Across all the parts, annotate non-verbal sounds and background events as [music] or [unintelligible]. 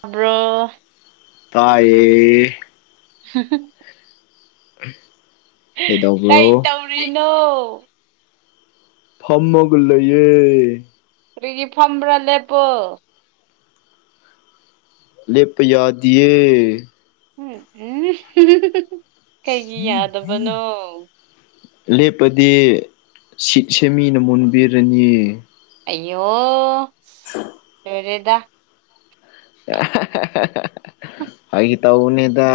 ꯇꯥꯕ꯭ꯔꯣ ꯇꯥꯏꯌꯦ [unintelligible] [inaudible] ꯀꯩꯗꯧꯕ꯭ꯔꯣ ꯀꯩ ꯇꯧꯔꯤꯅꯣ ꯐꯝꯃꯒ ꯂꯩꯌꯦ ꯀꯔꯤꯒꯤ ꯐꯝꯕ꯭ꯔꯥ ꯂꯦꯞꯄꯣ ꯂꯦꯞꯄ ꯌꯥꯗꯤꯌꯦ [unintelligible] ꯀꯩꯒꯤ ꯌꯥꯗꯕꯅꯣ ꯂꯦꯞꯄꯗꯤ ꯁꯤꯠꯁꯦ ꯃꯤꯅ ꯃꯨꯟꯕꯤꯔꯅꯤ ꯑꯩꯌꯣ [inaudible] ꯂꯣꯏꯔꯦꯗꯥ [unintelligible] ꯐꯥꯒꯤ ꯇꯧꯕꯅꯤꯗꯥ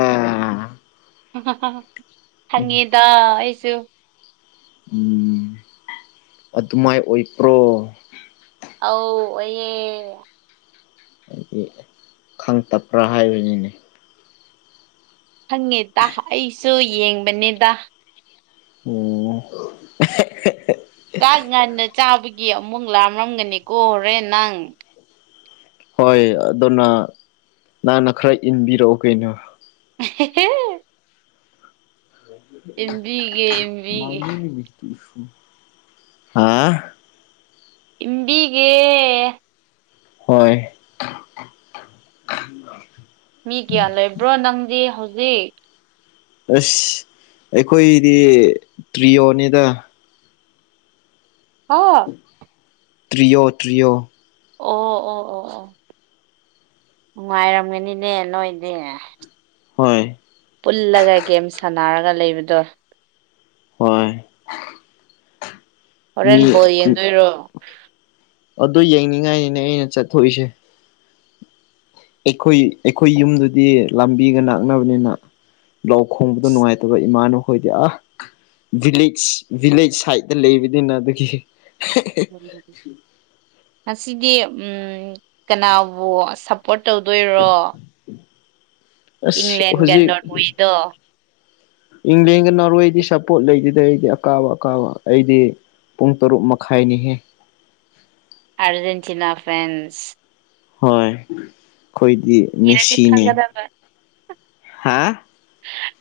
ꯈꯪꯉꯤꯗꯥ ꯑꯩꯁꯨ ꯎꯝ ꯑꯗꯨꯃꯥꯏ ꯑꯣꯏꯄ꯭ꯔꯣ ꯑꯣ ꯑꯣꯏꯌꯦ ꯍꯥꯏꯗꯤ ꯈꯪ ꯇꯞꯄ꯭ꯔꯥ ꯍꯥꯏꯕꯅꯤꯅꯦ ꯈꯪꯉꯦꯗ ꯑꯩꯁꯨ ꯌꯦꯡꯕꯅꯤꯗ ꯑꯣꯝ ꯑꯦꯍꯦ ꯆꯥꯛ ꯉꯟꯅ ꯆꯥꯕꯒꯤ ꯑꯃꯨꯛ ꯂꯥꯝꯔꯝꯒꯅꯤꯀꯣ ꯍꯣꯔꯦꯟ ꯅꯪ ꯍꯣꯏ ꯑꯗꯨꯅ ꯅꯪꯅ ꯈꯔ ꯏꯟꯕꯤꯔꯛꯎ ꯀꯩꯅꯣ [unintelligible] ꯏꯟꯕꯤꯒꯦ ꯏꯟꯕꯤꯒꯦ [unintelligible] ꯁꯨ ꯏꯝꯕꯤꯒꯦ ꯍꯣꯏ ꯃꯤ ꯀꯌꯥ ꯂꯩꯕ꯭ꯔꯣ ꯅꯪꯗꯤ ꯍꯧꯖꯤꯛ ꯑꯁ ꯑꯩꯈꯣꯏꯗꯤ ꯇ꯭ꯔꯤꯌꯣꯅꯤꯗ ꯍ ꯇ꯭ꯔꯤꯌꯣ ꯇ꯭ꯔꯤꯌꯣ ꯑꯣ ꯑꯣ ꯑꯣ ꯑꯣ ꯅꯨꯡꯉꯥꯏꯔꯝꯒꯅꯤꯅꯦ ꯅꯣꯏꯗꯤ ꯍꯣꯏ ꯄꯨꯜꯂꯒ ꯒꯦꯝ ꯁꯥꯟꯅꯔꯒ ꯂꯩꯕꯗꯣ ꯍꯣꯏ ꯃꯤ ꯍꯣꯔꯦꯟ ꯕꯣꯜ ꯌꯦꯡꯗꯣꯏꯔꯣ ꯑꯗꯨ ꯌꯦꯡꯅꯤꯡꯉꯥꯏꯅꯤꯅꯦ ꯑꯩꯅ ꯆꯠꯊꯣꯛꯏꯁꯦ ꯑꯩꯈꯣꯏ ꯑꯩꯈꯣꯏ ꯌꯨꯝꯗꯨꯗꯤ ꯂꯝꯕꯤꯒ ꯅꯛꯅꯕꯅꯤꯅ ꯂꯥꯎ ꯈꯣꯡꯕꯗꯣ ꯅꯨꯡꯉꯥꯏ ꯑꯗꯨꯒ ꯏꯃꯥꯟꯅꯕꯈꯣꯏꯗꯤ ꯑ ꯚꯤꯂꯦꯖ ꯚꯤꯂꯦꯖ ꯁꯥꯏꯗꯠꯇ ꯂꯩꯕꯅꯤꯅ ꯑꯗꯨꯒꯤ ꯉꯁꯤꯗꯤ ꯎꯝ ꯀꯅꯥꯕꯨ ꯁꯞ ꯄꯣꯠꯔ ꯇꯧꯗꯣꯏꯔꯣ ꯑꯁ ꯍꯧꯖꯤꯛ ꯗꯣ ꯏꯪꯂꯦꯟꯒ ꯅꯣꯔꯋꯦꯗꯤ ꯁꯞꯄꯣꯔꯠ ꯂꯩꯇꯦꯗ ꯑꯩꯗꯤ ꯑꯀꯥꯕ ꯑꯀꯥꯕ ꯑꯩꯗꯤ ꯄꯨꯡ ꯇꯔꯨꯛ ꯃꯈꯥꯏꯅꯤꯍꯦ ꯑꯔꯖꯦꯟꯇꯤꯅꯥ ꯐꯦꯟꯁ ꯍꯣꯏ ꯑꯩꯈꯣꯏꯗꯤ ꯁꯤꯔꯗꯤ ꯃꯦꯁꯤꯅꯦ ꯐꯒꯗꯕ ꯍꯥ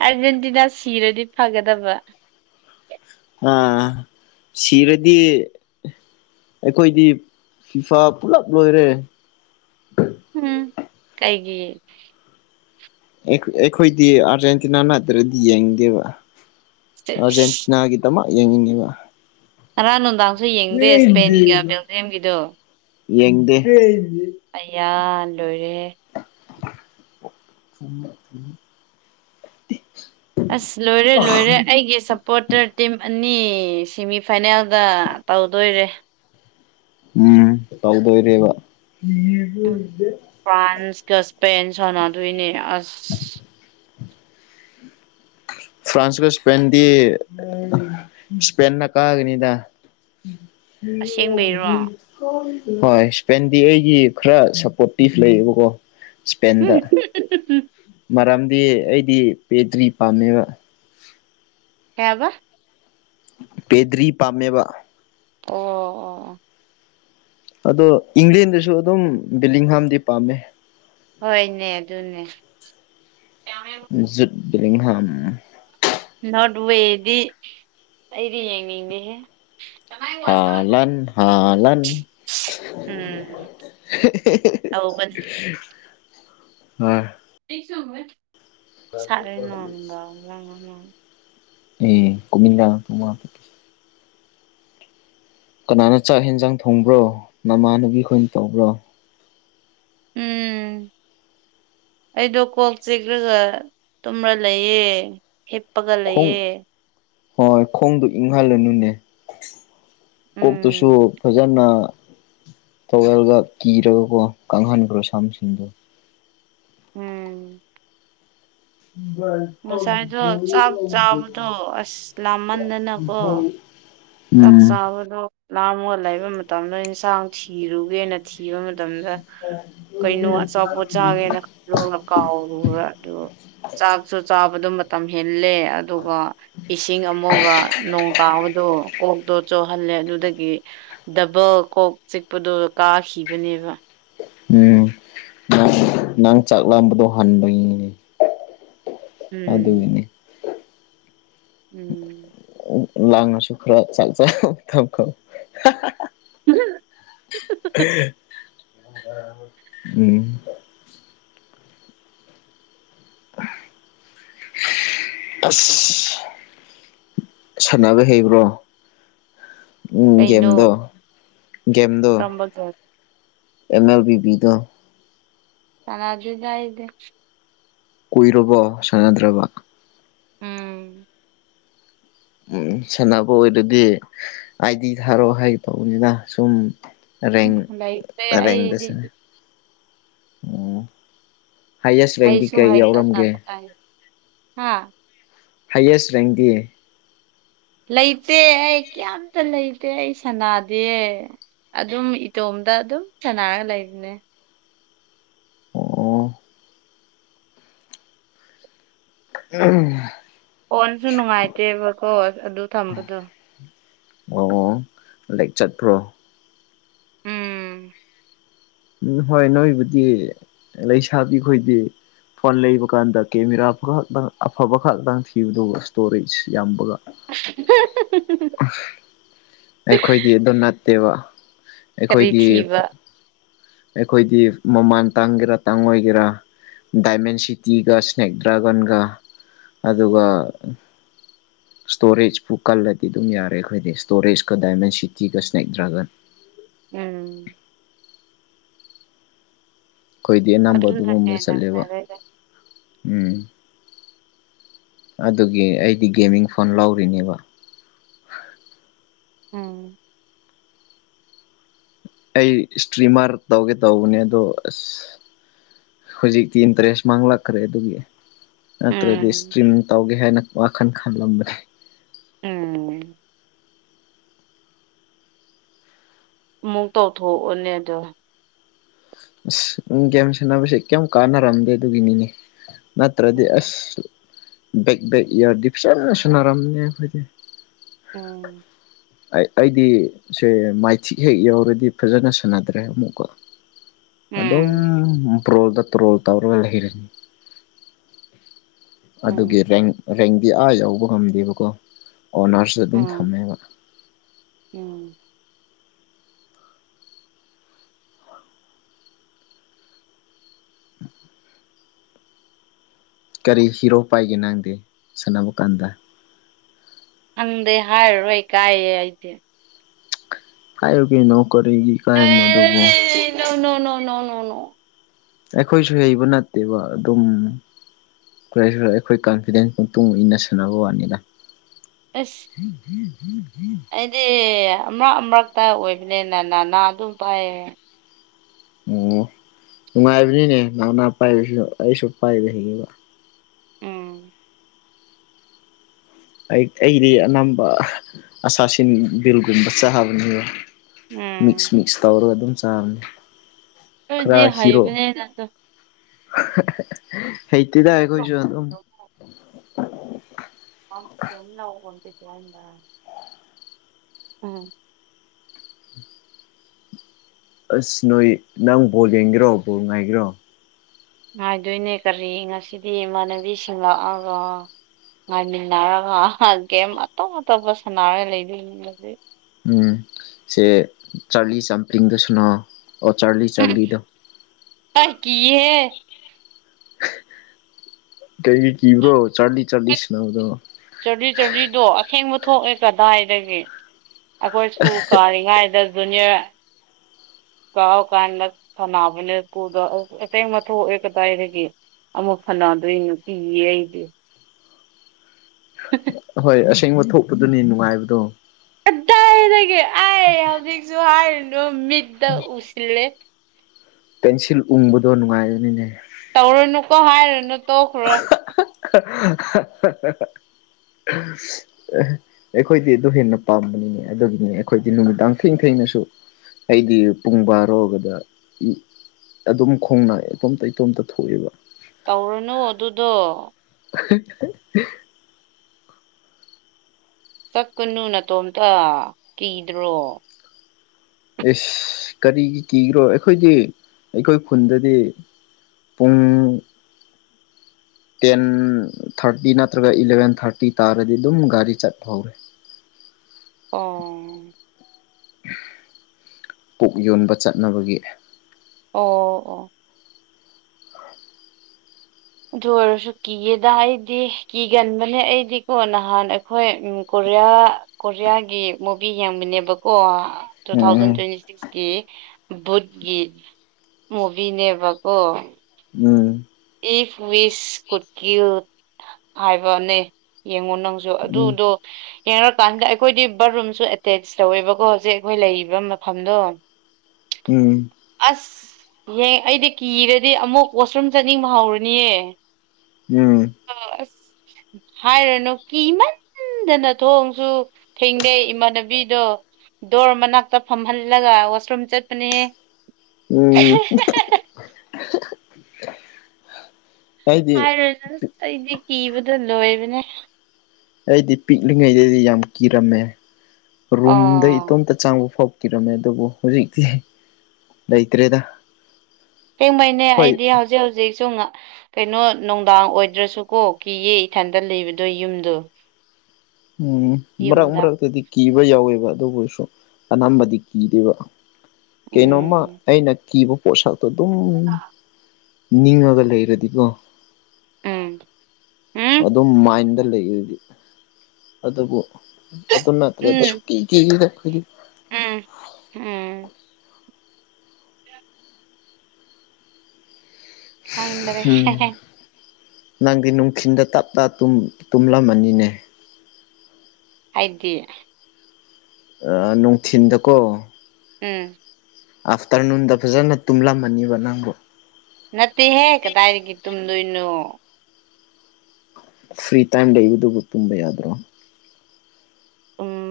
ꯑꯥꯔꯖꯦꯟꯇꯤꯅꯥ ꯁꯤꯔꯗꯤ ꯐꯥꯒꯗꯕ ꯑꯥ ꯁꯤꯔꯗꯤ ꯑꯩꯈꯣꯏꯗꯤ ꯐꯤꯐꯥ ꯄꯨꯂꯞ ꯂꯣꯏꯔꯦ ꯎꯝ ꯀꯩꯒꯤ ꯑꯩꯈꯣꯏꯗꯤ ꯑꯥꯔꯖꯦꯟꯇꯤꯅꯥ ꯅꯠꯇ꯭ꯔꯗꯤ ꯌꯦꯡꯗꯦꯕ ꯑꯥꯔꯖꯦꯟꯇꯤꯅꯥꯒꯤ ꯗꯃꯛ ꯌꯦꯡꯅꯤꯡꯉꯦꯕ ꯉꯔꯥꯡ ꯅꯨꯡꯗꯥꯡꯁꯨ ꯌꯦꯡꯗꯦ ꯏꯁꯄꯦꯟꯒ ꯕꯦꯜꯖꯤꯌꯝꯒꯤꯗꯨꯣ ꯌꯦꯡꯗꯦ ꯑꯌꯥ ꯂꯣꯏꯔꯦꯍꯦ [unintelligible] ꯑꯁ ꯂꯣꯏꯔꯦ ꯂꯣꯏꯔꯦ ꯑꯩꯒꯤ ꯁꯞꯄꯣꯔꯇꯔ ꯇꯤꯝ ꯑꯅꯤ ꯁꯦꯃꯤ ꯐꯥꯏꯅꯦꯜ ꯗ ꯇꯧꯗꯣꯏꯔꯦ ꯎꯝ ꯇꯧꯗꯣꯏꯔꯦꯕ ꯎꯝ ꯐ꯭ꯔꯥꯟꯁꯀ ꯏꯁꯄꯦꯟ ꯁꯥꯟꯅꯗꯣꯏꯅꯦ ꯑꯁ꯫ [inaudible] ꯐ꯭ꯔꯥꯟꯁꯀ ꯏꯁꯄꯦꯟꯗꯤ ꯏꯁꯄꯦꯟꯅ ꯀꯥꯒꯅꯤꯗ ꯑꯁꯦꯡꯕꯩꯔꯣ [unintelligible] ꯍꯣꯏ ꯏꯁꯄꯦꯟꯗꯤ ꯑꯩꯒꯤ ꯈꯔ ꯁꯞꯄꯣꯔꯠꯇꯤꯞ ꯂꯩꯌꯦꯕꯀꯣ ꯏꯁꯄꯦꯟꯗ [inaudible] ꯃꯔꯝꯗꯤ ꯑꯩꯗꯤ ꯄꯦꯇ꯭ꯔꯤ ꯄꯥꯝꯃꯦꯕ ꯀꯩ ꯍꯥꯏꯕ ꯄꯦꯗ꯭ꯔꯤ ꯄꯥꯝꯃꯦꯕ ꯑꯣ ꯑꯣ ꯑꯣ ꯑꯗꯣ ꯏꯪꯂꯦꯟꯗꯁꯨ ꯑꯗꯨꯝ ꯕꯦꯂꯤꯡ ꯍꯥꯥꯝꯗꯤ ꯄꯥꯝꯃꯦ ꯍꯣꯏꯅꯦ ꯑꯗꯨꯅꯦ ꯖꯨꯠ ꯕꯤꯂꯤꯡꯍꯝ ꯅꯣꯠꯋꯦꯗꯤ ꯑꯩꯗꯤ ꯌꯦꯅꯤꯡꯗꯦꯍꯦ ꯍꯂꯥꯟ ꯍꯂꯥꯟ [inaudible] ꯎꯝ ꯇꯧꯕꯅꯦ ꯍꯣꯏ ꯑꯩ ꯁꯨꯝꯃꯦ [unintelligible] ꯑꯩ ꯀꯨꯃꯤꯟꯅ ꯍꯨꯋꯥ ꯀꯅꯥꯅ ꯆꯥꯛ ꯌꯦꯟꯖꯥꯡ ꯊꯣꯡꯕ꯭ꯔꯣ ꯅꯃꯥꯟꯅꯕꯤ ꯈꯣꯏꯅ ꯇꯧꯕ꯭ꯔꯣ꯫ ꯎꯝ꯫ ꯑꯩꯗꯣ ꯀꯣꯛ ꯆꯦꯛꯂꯒ ꯇꯨꯝꯔꯥ ꯂꯩꯑꯦ ꯍꯤꯞꯄꯒ ꯈꯣꯡ ꯂꯩꯑꯦ꯫ ꯍꯣꯏ ꯈꯣꯡꯗꫭ ꯏꯪꯍꯜꯂꯨꯅꯨꯅꯦ꯫ ꯀꯣꯛꯇꯨꯁꯨ ꯎꯝ ꯐꯖꯅ ꯇꯧꯋꯦꯜꯒ ꯀꯤꯔꯒꯀꯣ ꯀꯪꯍꯟꯈ꯭ꯔꯣ ꯁꯥꯝꯁꯤꯡꯗꯣ꯫ ꯎꯝ꯫ ꯉꯁꯥꯏꯗꯣ ꯆꯥꯛ ꯆꯥꯕꯗꯣ [unintelligible] ꯑꯁ ꯂꯥꯝꯃꯟꯗꯅꯀꯣ [unintelligible] ꯆꯥꯛ ꯆꯥꯕꯗꯣ ꯂꯥꯝꯃꯒ ꯂꯩꯕ ꯃꯇꯝꯗ ꯏꯟꯁꯥꯡ ꯊꯤꯔꯨꯒꯦꯅ ꯊꯤꯕ ꯃꯇꯝꯗ ꯀꯩꯅꯣ ꯑꯆꯥꯄꯣꯠ ꯆꯥꯒꯦꯅ ꯂꯣꯛꯅ ꯀꯥꯎꯔꯨꯔ ꯑꯗꯨ ꯆꯥꯛꯁꯨ ꯆꯥꯕꯗꯣ ꯃꯇꯝ ꯍꯦꯜꯂꯦ ꯑꯗꯨꯒ ꯏꯁꯤꯡ ꯑꯃꯨꯒ ꯅꯣꯡ ꯇꯥꯕꯗꯣ꯫ ꯀꯣꯛꯇꯣ ꯆꯣꯍꯜꯂꯦ ꯑꯗꯨꯗꯒꯤ ꯗꯕꯜ ꯀꯣꯛ ꯆꯤꯛꯄꯗꯣ ꯀꯥꯈꯤꯕꯅꯦꯕ꯫ ꯎꯝ ꯅꯪ ꯅꯪ ꯆꯥꯛꯂꯝꯕꯗꯣ ꯍꯟꯕꯩꯅꯤ꯫ ꯎꯝ ꯑꯗꯨꯒꯤꯅꯤ꯫ ꯎꯝ꯫ ꯂꯥꯡꯉꯁꯨꯨꯈ꯭ꯔ ꯆꯥꯛ ꯆꯥꯕꯩ ꯈꯞ ꯈꯞ [unintelligible] ꯎꯝ꯫ [inaudible] ꯑꯁ ꯁꯥꯟꯅꯕꯩ ꯍꯩꯕ꯭ꯔꯣ꯫ ꯎꯝ ꯒꯦꯝꯗꯣ ꯀꯩꯅꯣ ꯒꯦꯝꯗꯣ ꯀꯔꯝꯕ ꯒ꯭ꯌꯥꯁ ꯑꯦꯝ ꯑꯦꯜ ꯕꯤ ꯕꯤꯗꯣ ꯁꯥꯟꯅꯗꯔꯤꯗ ꯑꯩꯗꯤ ꯀꯨꯏꯔꯕꯣ ꯁꯥꯟꯅꯗ꯭ꯔꯥꯕ ꯎꯝ꯫ ꯎꯝ ꯁꯥꯟꯅꯕ ꯑꯣꯏꯔꯗꯤ ꯑꯥꯏ-ꯗꯤ ꯊꯥꯔꯣꯛꯑꯣ ꯍꯥꯏꯒꯦ ꯇꯧꯕꯅꯤꯗ ꯁꯨꯝ ꯔꯦꯡ ꯂꯩꯇꯦ ꯔꯦꯡꯗ ꯑꯩꯗꯤ ꯁꯥꯟꯅꯩ ꯑꯣ ꯍꯥꯏꯌꯦꯁ ꯔꯦꯡꯗꯤ ꯍꯩꯁꯨ ꯀꯩ ꯍꯩꯇꯅ ꯌꯥꯎꯔꯝꯒꯦ ꯀꯗꯥꯏ ꯍꯥ ꯍꯥꯏꯌꯦꯁ ꯔꯦꯡꯗꯤ ꯂꯩꯇꯦ ꯑꯩ ꯀ꯭ꯌꯥꯝꯇ ꯂꯩꯇꯦ ꯑꯩ ꯁꯅꯥꯗꯦ ꯑꯗꯨꯝ ꯏꯇꯣꯝꯇ ꯑꯗꯨꯝ ꯁꯥꯟꯅꯔꯒ ꯂꯩꯕꯅꯦ ꯑꯣ [unintelligible] ꯐꯣꯟꯁꯨ ꯅꯨꯡꯉꯥꯏꯇꯦꯕꯀꯣ ꯑꯗꯨ ꯊꯝꯕꯗꯣ ꯂꯩꯛ ꯆꯠꯄ꯭ꯔꯣ ꯎꯝ ꯎꯝ ꯍꯣꯏ ꯅꯣꯏꯕꯨꯗꯤ ꯂꯩꯁꯥꯕꯤ ꯈꯣꯏꯗꯤ ꯐꯣꯟ ꯂꯩꯕ ꯀꯥꯟꯗ ꯀꯦꯃꯦꯔꯥ ꯈꯛꯇꯪ ꯑꯐꯕ ꯈꯛꯇꯪ ꯊꯤꯕꯗꯨ ꯏꯁ꯭ꯇꯣꯔꯦꯖ ꯌꯥꯝꯕꯒ ꯑꯩꯈꯣꯏꯗꯤ ꯑꯗꯨ ꯅꯠꯇꯦꯕ ꯀꯔꯤ ꯑꯩꯈꯣꯏꯗꯤ ꯊꯤꯕ ꯑꯩꯈꯣꯏꯗꯤ ꯃꯃꯥꯟ ꯇꯥꯡꯒꯦꯔꯥ ꯇꯥꯡꯉꯣꯏꯒꯦꯔꯥ ꯗꯥꯏꯃꯦꯟ ꯁꯤꯇꯤꯒ ꯏꯁꯅꯦꯛ ꯗ꯭ꯔꯥꯒꯟꯒ ꯑꯗꯨꯒ ꯁ꯭ꯇꯣꯔꯦꯖꯄꯨ ꯀꯜꯂꯗꯤ ꯑꯗꯨꯝ ꯌꯥꯔꯦ ꯑꯩꯈꯣꯏꯗꯤ ꯁ꯭ꯇꯣꯔꯦꯖꯀ ꯗꯥꯏꯃꯦꯟ ꯁꯤꯇꯤꯒ ꯏꯁꯅꯦꯛ ꯗ꯭ꯔꯥꯒꯟ ꯎꯝ ꯑꯩꯈꯣꯏꯗꯤ ꯑꯅꯝꯕ ꯑꯗꯨꯅ ꯑꯗꯨꯒꯨꯝꯕꯗ ꯍꯦꯟꯅ ꯆꯠꯂꯦꯕ ꯐꯔꯦꯗ ꯎꯝ ꯑꯗꯨꯒꯤ ꯑꯩꯗꯤ ꯒꯦꯃꯤꯡ ꯐꯣꯟ ꯂꯧꯔꯤꯅꯦꯕ ꯎꯝ ꯑꯩ ꯏꯁꯇ꯭ꯔꯤꯃꯥꯔ ꯇꯧꯒꯦ ꯇꯧꯕꯅꯦ ꯑꯗꯣ ꯑꯁ ꯍꯧꯖꯤꯛꯇꯤ ꯏꯟꯇ꯭ꯔꯦꯁ ꯃꯥꯡꯂꯛꯈ꯭ꯔꯦ ꯑꯗꯨꯒꯤ ꯅꯠꯇ꯭ꯔꯗꯤ ꯎꯝ ꯏꯁꯇ꯭ꯔꯤꯝ ꯇꯧꯒꯦ ꯍꯥꯏꯅ ꯋꯥꯈꯜ ꯈꯜꯂꯝꯕꯅꯦ ꯎꯝ ꯑꯃꯨꯛ ꯇꯧꯊꯣꯛ ꯑꯣꯅꯦ ꯑꯗꯣ ꯑꯁ ꯎꯝ ꯒꯦꯝ ꯁꯥꯟꯅꯕꯁꯦ ꯀꯩꯝ ꯀꯥꯟꯅꯔꯝꯗꯦ ꯑꯗꯨꯒꯤꯅꯤꯅꯦ ꯅꯠꯇ꯭ꯔꯗꯤ ꯎꯝ ꯑꯁ ꯕꯦꯛ ꯕꯦꯛ ꯏꯌꯥꯔꯗꯤ ꯐꯖꯅ ꯁꯨꯅꯔꯝꯅꯤꯍꯦ ꯑꯩꯈꯣꯏꯗꯤ ꯎꯝ ꯑꯩꯗꯤ ꯁꯦ ꯃꯥꯏꯊꯤꯛ ꯍꯦꯛ ꯌꯧꯔꯗꯤ ꯐꯖꯅ ꯁꯥꯟꯅꯗ꯭ꯔꯦ ꯑꯃꯨꯛꯀꯥ ꯑꯗꯨꯝ ꯎꯝ ꯄ꯭ꯔꯣꯜꯗ ꯇ꯭ꯔꯣꯜ ꯇꯧꯔꯒ ꯂꯩꯔꯦ ꯎꯝ ꯑꯗꯨꯒꯤ ꯔꯦꯡ ꯔꯦꯡꯗꯤ ꯑꯥ ꯌꯧꯕ ꯉꯝꯗꯦꯕꯀꯣ ꯑꯣꯅ꯭ꯔꯁꯇꯥ ꯑꯗꯨꯝ ꯎꯝ ꯊꯝꯃꯦꯕ ꯎꯝ ꯎꯝ ꯀꯔꯤ ꯍꯤꯔꯣ ꯄꯥꯏꯒꯦ ꯅꯪꯗꯤ ꯁꯥꯟꯅꯕ ꯀꯥꯟꯗ ꯈꯪꯗꯦ ꯍꯥꯏꯔꯔꯣꯏ ꯏꯀꯥꯏꯌꯦ ꯑꯩꯗꯤ ꯍꯥꯏꯔꯣ ꯀꯩꯅꯣ ꯀꯔꯤꯒꯤ ꯏꯀꯥꯏꯕꯅꯣ ꯑꯗꯨꯕꯣ ꯑꯦ ꯅꯣ ꯅꯣ ꯅꯣ ꯅꯣ ꯅꯣ ꯅꯣ ꯅꯣ ꯑꯩꯈꯣꯏꯁꯨ ꯍꯩꯕ ꯅꯠꯇꯦꯕ ꯑꯗꯨꯝ ꯑꯩꯈꯣꯏ ꯑꯩꯈꯣꯏ ꯑꯩꯈꯣꯏ ꯀꯟꯐꯤꯗꯦꯟꯁ ꯃꯇꯨꯡ ꯏꯟꯅ ꯁꯟꯅꯕ ꯋꯥꯅꯤꯗ ꯑꯁ [inaudible] ꯑꯩꯗꯤ ꯑꯃꯔꯥꯛ ꯑꯃꯔꯥꯛꯇ ꯑꯣꯏꯕꯅꯤꯅ ꯅꯅꯥ ꯑꯗꯨꯝ ꯄꯥꯏ ꯑꯣ ꯅꯨꯡꯉꯥꯏꯕꯅꯤꯅꯦ ꯅꯥꯅꯥ ꯄꯥꯏꯕꯁꯨ ꯑꯩꯁꯨ ꯄꯥꯏꯕ ꯍꯩꯌꯦꯕꯥ ꯎꯝ ꯑꯩꯗꯤ ꯑꯅꯝꯕ ꯑꯁꯥꯁꯤꯟ ꯕꯤꯜꯒꯨꯝꯕ ꯆꯥꯕꯅꯦꯕ ꯃꯤꯛꯁ ꯎꯝ ꯃꯤꯛꯁ ꯇꯧꯔꯒ ꯑꯗꯨꯝ ꯆꯥꯕꯅꯤ ꯈꯔ ꯑꯗꯨꯗꯤ ꯍꯤꯔꯣ ꯍꯩꯕꯅꯤꯅ ꯑꯗꯨꯝ ꯍꯩꯇꯦꯗꯥ ꯑꯩꯈꯣꯏꯁꯨ ꯑꯗꯨꯝ [unintelligible] ꯎꯝ ꯑꯁ ꯅꯣꯏ ꯅꯪ ꯕꯣꯜ ꯌꯦꯡꯒꯦꯔꯣ ꯕꯣꯜ ꯉꯥꯏꯒꯦꯔꯣ ꯉꯥꯏꯗꯣꯏꯅꯦ ꯀꯔꯤ ꯉꯁꯤꯗꯤ ꯏꯃꯥꯟꯅꯕꯤꯁꯤꯡꯂꯛꯑꯒ ꯉꯥꯏꯃꯤꯟꯅꯔꯒ ꯒꯦꯝ ꯑꯇꯣꯞ ꯑꯇꯣꯞꯄ ꯁꯥꯟꯅꯔꯒ ꯂꯩꯗꯣꯏꯅꯤ ꯎꯝ ꯁꯦ ꯆꯥꯔꯂꯤ ꯆꯝꯄꯂꯤꯡꯗꯨ ꯁꯅꯧꯑꯣ ꯆꯥꯔꯂꯤ ꯆꯥꯔꯂꯤꯗꯣ ꯍ‌ꯦ ꯀꯤꯌ‌ꯦꯍ‌ꯦ ꯀꯩꯒꯤ ꯀꯤꯕ꯭ꯔꯣ ꯆꯥꯔꯂꯤ ꯆꯥꯔꯂꯤ ꯁꯅꯥꯎꯗꯣ ꯆꯥꯔꯂꯤ ꯆꯥꯔꯂꯤꯗꯣ ꯑꯁꯦꯡꯕ ꯊꯣꯛꯑꯦ ꯀꯗꯥꯏꯗꯒꯤ ꯑꯩꯈꯣꯏ ꯁ‌ꯀꯨꯜ ꯀꯥꯔꯤꯉꯩꯗ ꯖꯨꯅꯤꯌꯔ ꯀꯥꯍ ꯀꯥꯟꯗ ꯁꯥꯟꯅꯕꯅꯦ ꯀꯨꯜꯗꯥ ꯑꯇ‌ꯦꯡꯕ ꯊꯣꯛꯑꯦ ꯀꯗꯥꯏꯒꯦ ꯑꯃꯨꯛ ꯐꯅꯗꯔꯤ ꯅꯨꯄꯤꯒꯤ ꯑꯩꯒꯤ [unintelligible] ꯑꯣꯏ ꯑꯁꯦꯡꯕ ꯊꯣꯛꯄꯗꯨꯅꯤ ꯅꯨꯡꯉꯥꯏꯕꯗꯣ ꯀꯗꯥꯏꯗꯒꯤ ꯑꯩꯥꯏ ꯍꯧꯖꯤꯛꯁꯨ ꯍꯥꯏꯔꯨꯅꯨ ꯃꯤꯠꯇ ꯎꯁꯤꯜꯂꯦ ꯄꯦꯟꯁꯤꯜ ꯎꯪꯕꯗꯣ ꯅꯨꯡꯉꯥꯏꯕꯅꯤꯅꯦ ꯇꯧꯔꯨꯅꯨꯀꯣ ꯍꯥꯏꯔꯨꯅꯨ ꯇꯣꯛꯈ꯭ꯔꯣ [unintelligible] ꯑꯩꯈꯣꯏꯗꯤ ꯑꯗꯨ ꯍꯦꯟꯅ ꯄꯥꯝꯕꯅꯤꯅꯦ ꯑꯗꯨꯒꯤꯅꯦ ꯑꯩꯈꯣꯏꯗꯤ ꯅꯨꯃꯤꯗꯥꯡ ꯊꯦꯡ ꯊ‌ꯦꯡꯅꯁꯨ ꯑꯩꯗꯤ ꯄꯨꯡ ꯕꯥꯔꯣꯒꯗ ꯑꯗꯨꯝ ꯈꯣꯡꯅꯥ ꯏꯇꯣꯝꯇ ꯏꯇꯣꯝꯇ ꯊꯣꯛꯑꯦꯕ ꯇꯧꯔꯅꯨ ꯑꯗꯨꯗꯣ [unintelligible] ꯆꯠꯀꯅꯨ ꯅꯇꯣꯝꯇ ꯀꯤꯗ꯭ꯔꯣ ꯏꯁ ꯀꯔꯤꯒꯤ ꯀꯤꯒꯦꯔꯣ ꯑꯩꯈꯣꯏꯗꯤ ꯑꯩꯈꯣꯏ ꯈꯨꯟꯗꯗꯤ ꯄꯨꯡ ꯇꯦꯟ ꯊꯥꯔꯇꯤ ꯅꯠꯇ꯭ꯔꯒ ꯏꯂꯚꯦꯟ ꯊꯥꯔꯇꯤ ꯇꯥꯔꯗꯤ ꯑꯗꯨꯝ ꯒꯥꯔꯤ ꯆꯠꯄ ꯍꯧꯔꯦ ꯑꯣ ꯄꯨꯛ ꯌꯣꯟꯕ ꯆꯠꯅꯕꯒꯤ ꯑꯣ ꯑꯣ ꯑꯗꯨ ꯑꯣꯏꯔꯁꯨ ꯀꯤꯌꯦꯗ ꯑꯩꯗꯤ ꯀꯤꯒꯟꯕꯅꯦ ꯑꯩꯗꯤꯀꯣ ꯅꯍꯥꯟ ꯑꯩꯈꯣꯏ ꯎꯝ ꯀꯣꯔꯤꯌꯥ ꯀꯣꯔꯤꯌꯥꯒꯤ ꯃꯨꯚꯤ ꯌꯦꯡꯕꯅꯦꯕꯀꯣ ꯇꯨ ꯊꯥꯎꯖꯟ ꯎꯝ ꯇ꯭ꯋꯦꯟꯇꯤ ꯁꯤꯛꯁꯀꯤ ꯚꯨꯠꯀꯤ ꯃꯨꯚꯤꯅꯦꯕꯀꯣ ꯎꯝ ꯏꯐ ꯋꯤꯁ ꯀꯨꯠ ꯀꯤꯜ ꯍꯥꯏꯕꯅꯦ ꯌꯦꯡꯉꯣ ꯅꯪꯁꯨ ꯎꯝ ꯑꯗꯨꯗꯣ ꯌꯦꯡꯔꯇꯥꯟꯗ ꯑꯩꯈꯣꯏꯗꯤ ꯕꯥꯠꯔꯨꯝꯁꯨ ꯑꯦꯇꯦꯆ ꯇꯧꯋꯦꯕꯀꯣ ꯍꯧꯖꯤꯛ ꯑꯩꯈꯣꯏ ꯂꯩꯔꯤꯕ ꯃꯐꯝꯗꯣ ꯎꯝ ꯎꯝ ꯑꯥꯁ ꯌꯦꯡ ꯑꯩꯗꯤ ꯀꯤꯔꯗꯤ ꯑꯃꯨꯛ ꯋꯥꯁꯔꯨꯝ ꯆꯠꯅꯤꯡꯕ ꯍꯧꯔꯅꯤꯌꯦ ꯎꯝ ꯑ ꯑꯁ ꯍꯥꯏꯔꯅꯣ ꯀꯤꯃꯟ ꯑꯟꯗꯅ ꯊꯣꯡꯁꯨ ꯊꯤꯡꯗꯦ ꯏꯃꯥꯟꯅꯕꯤꯗꯣ ꯗꯣꯔ ꯃꯅꯥꯛꯇ ꯐꯝꯍꯜꯂꯒ ꯋꯥꯁꯔꯨꯝ ꯆꯠꯄꯅꯦꯍꯦ ꯎꯝ [unintelligible] ꯑꯩꯗꯤ ꯍꯥꯏꯔꯅꯨ ꯑꯩꯗꯤ ꯀꯤꯕꯗ ꯂꯣꯏꯕꯅꯦ ꯑꯩꯗꯤ ꯄꯤꯛꯂꯤꯉꯩꯗꯗꯤ ꯌꯥꯝ ꯀꯤꯔꯝꯃꯦ ꯔꯨꯝꯗ ꯑꯥ ꯏꯇꯣꯝꯇ ꯆꯪꯕꯐꯥꯎ ꯀꯤꯔꯝꯃꯦ ꯑꯗꯨꯕꯨ ꯍꯧꯖꯤꯛꯇꯤ ꯂꯩꯇ꯭ꯔꯦꯗ꯫ ꯑꯁꯦꯡꯕꯩꯅꯦ ꯍꯣꯏ ꯑꯩꯗꯤ ꯍꯧꯖꯤꯛ-ꯍꯧꯖꯤꯛꯁꯨ ꯉ ꯀꯩꯅꯣ ꯅꯨꯡꯗꯥꯡ ꯑꯣꯏꯗ꯭ꯔꯁꯨꯀꯣ ꯀꯤꯌꯦ ꯏꯊꯟꯗ ꯂꯩꯕꯗꯣ ꯌꯨꯝꯗꯣ꯫ ꯎꯝ ꯃꯔꯥꯛ ꯌꯨꯝꯗ ꯃꯔꯥꯛꯇꯗꯤ ꯀꯤꯕ ꯌꯥꯎꯋꯦꯕ ꯑꯗꯨꯕꯨꯁꯨ ꯑꯅꯥꯝꯕꯗꯤ ꯀꯤꯗꯦꯕ ꯀꯩꯅꯣꯝꯃ ꯎꯝ ꯑꯩꯅ ꯀꯤꯕ ꯄꯣꯠꯁꯛꯇꯣ ꯑꯗꯨꯝ ꯅꯤꯡꯔꯒ ꯂꯩꯔꯗꯤꯀꯣ ꯎꯝ ꯎꯝ ꯑꯗꯨꯝ ꯃꯥꯏꯟꯗ ꯂꯩꯔꯗꯤ ꯑꯗꯨꯕꯨ ꯑꯗꯨ ꯅꯠꯇ꯭ꯔꯗꯤ ꯁꯨꯀꯤ [unintelligible] [unintelligible] ꯑꯝ ꯑꯝ ꯈꯪꯗ꯭ꯔꯦ ꯑꯝ ꯅꯪꯗꯤ ꯅꯨꯡꯊꯤꯟꯗ ꯇꯞ ꯇ ꯇꯨꯝ-ꯇꯨꯝꯂꯝꯃꯅꯤꯅꯦ꯫ ꯑꯩꯗꯤ ꯑꯥ ꯅꯨꯡꯊꯤꯟꯗꯀꯣ ꯎꯝ ꯑꯥꯐꯇꯔꯅꯨꯟꯗ ꯐꯖꯅ ꯇꯨꯝꯂꯝꯃꯅꯤꯕ ꯅꯪꯕꯣ꯫ ꯅꯠꯇꯦꯍꯦ ꯀꯗꯥꯏꯗꯒꯤ ꯇꯨꯝꯗꯣꯏꯅꯣ꯫ ꯐ꯭ꯔꯤ ꯇꯥꯏꯝ ꯂꯩꯔꯤꯗꯨꯕꯨ ꯇꯨꯝꯕ ꯌꯥꯗ꯭ꯔꯣ꯫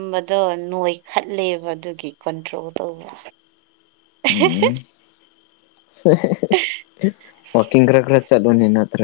ꯇꯨꯝꯕꯗꯣ ꯅꯣꯏꯈꯥꯠꯂꯦꯕ ꯑꯗꯨꯒꯤ ꯀꯟꯇ꯭ꯔꯣꯜ ꯇꯧꯕ꯫ [unintelligible] ꯋꯥꯀꯤꯡ ꯈ꯭ꯔ-ꯈ꯭ꯔ ꯆꯠꯂꯣꯅꯦ ꯅꯠꯇ꯭ꯔ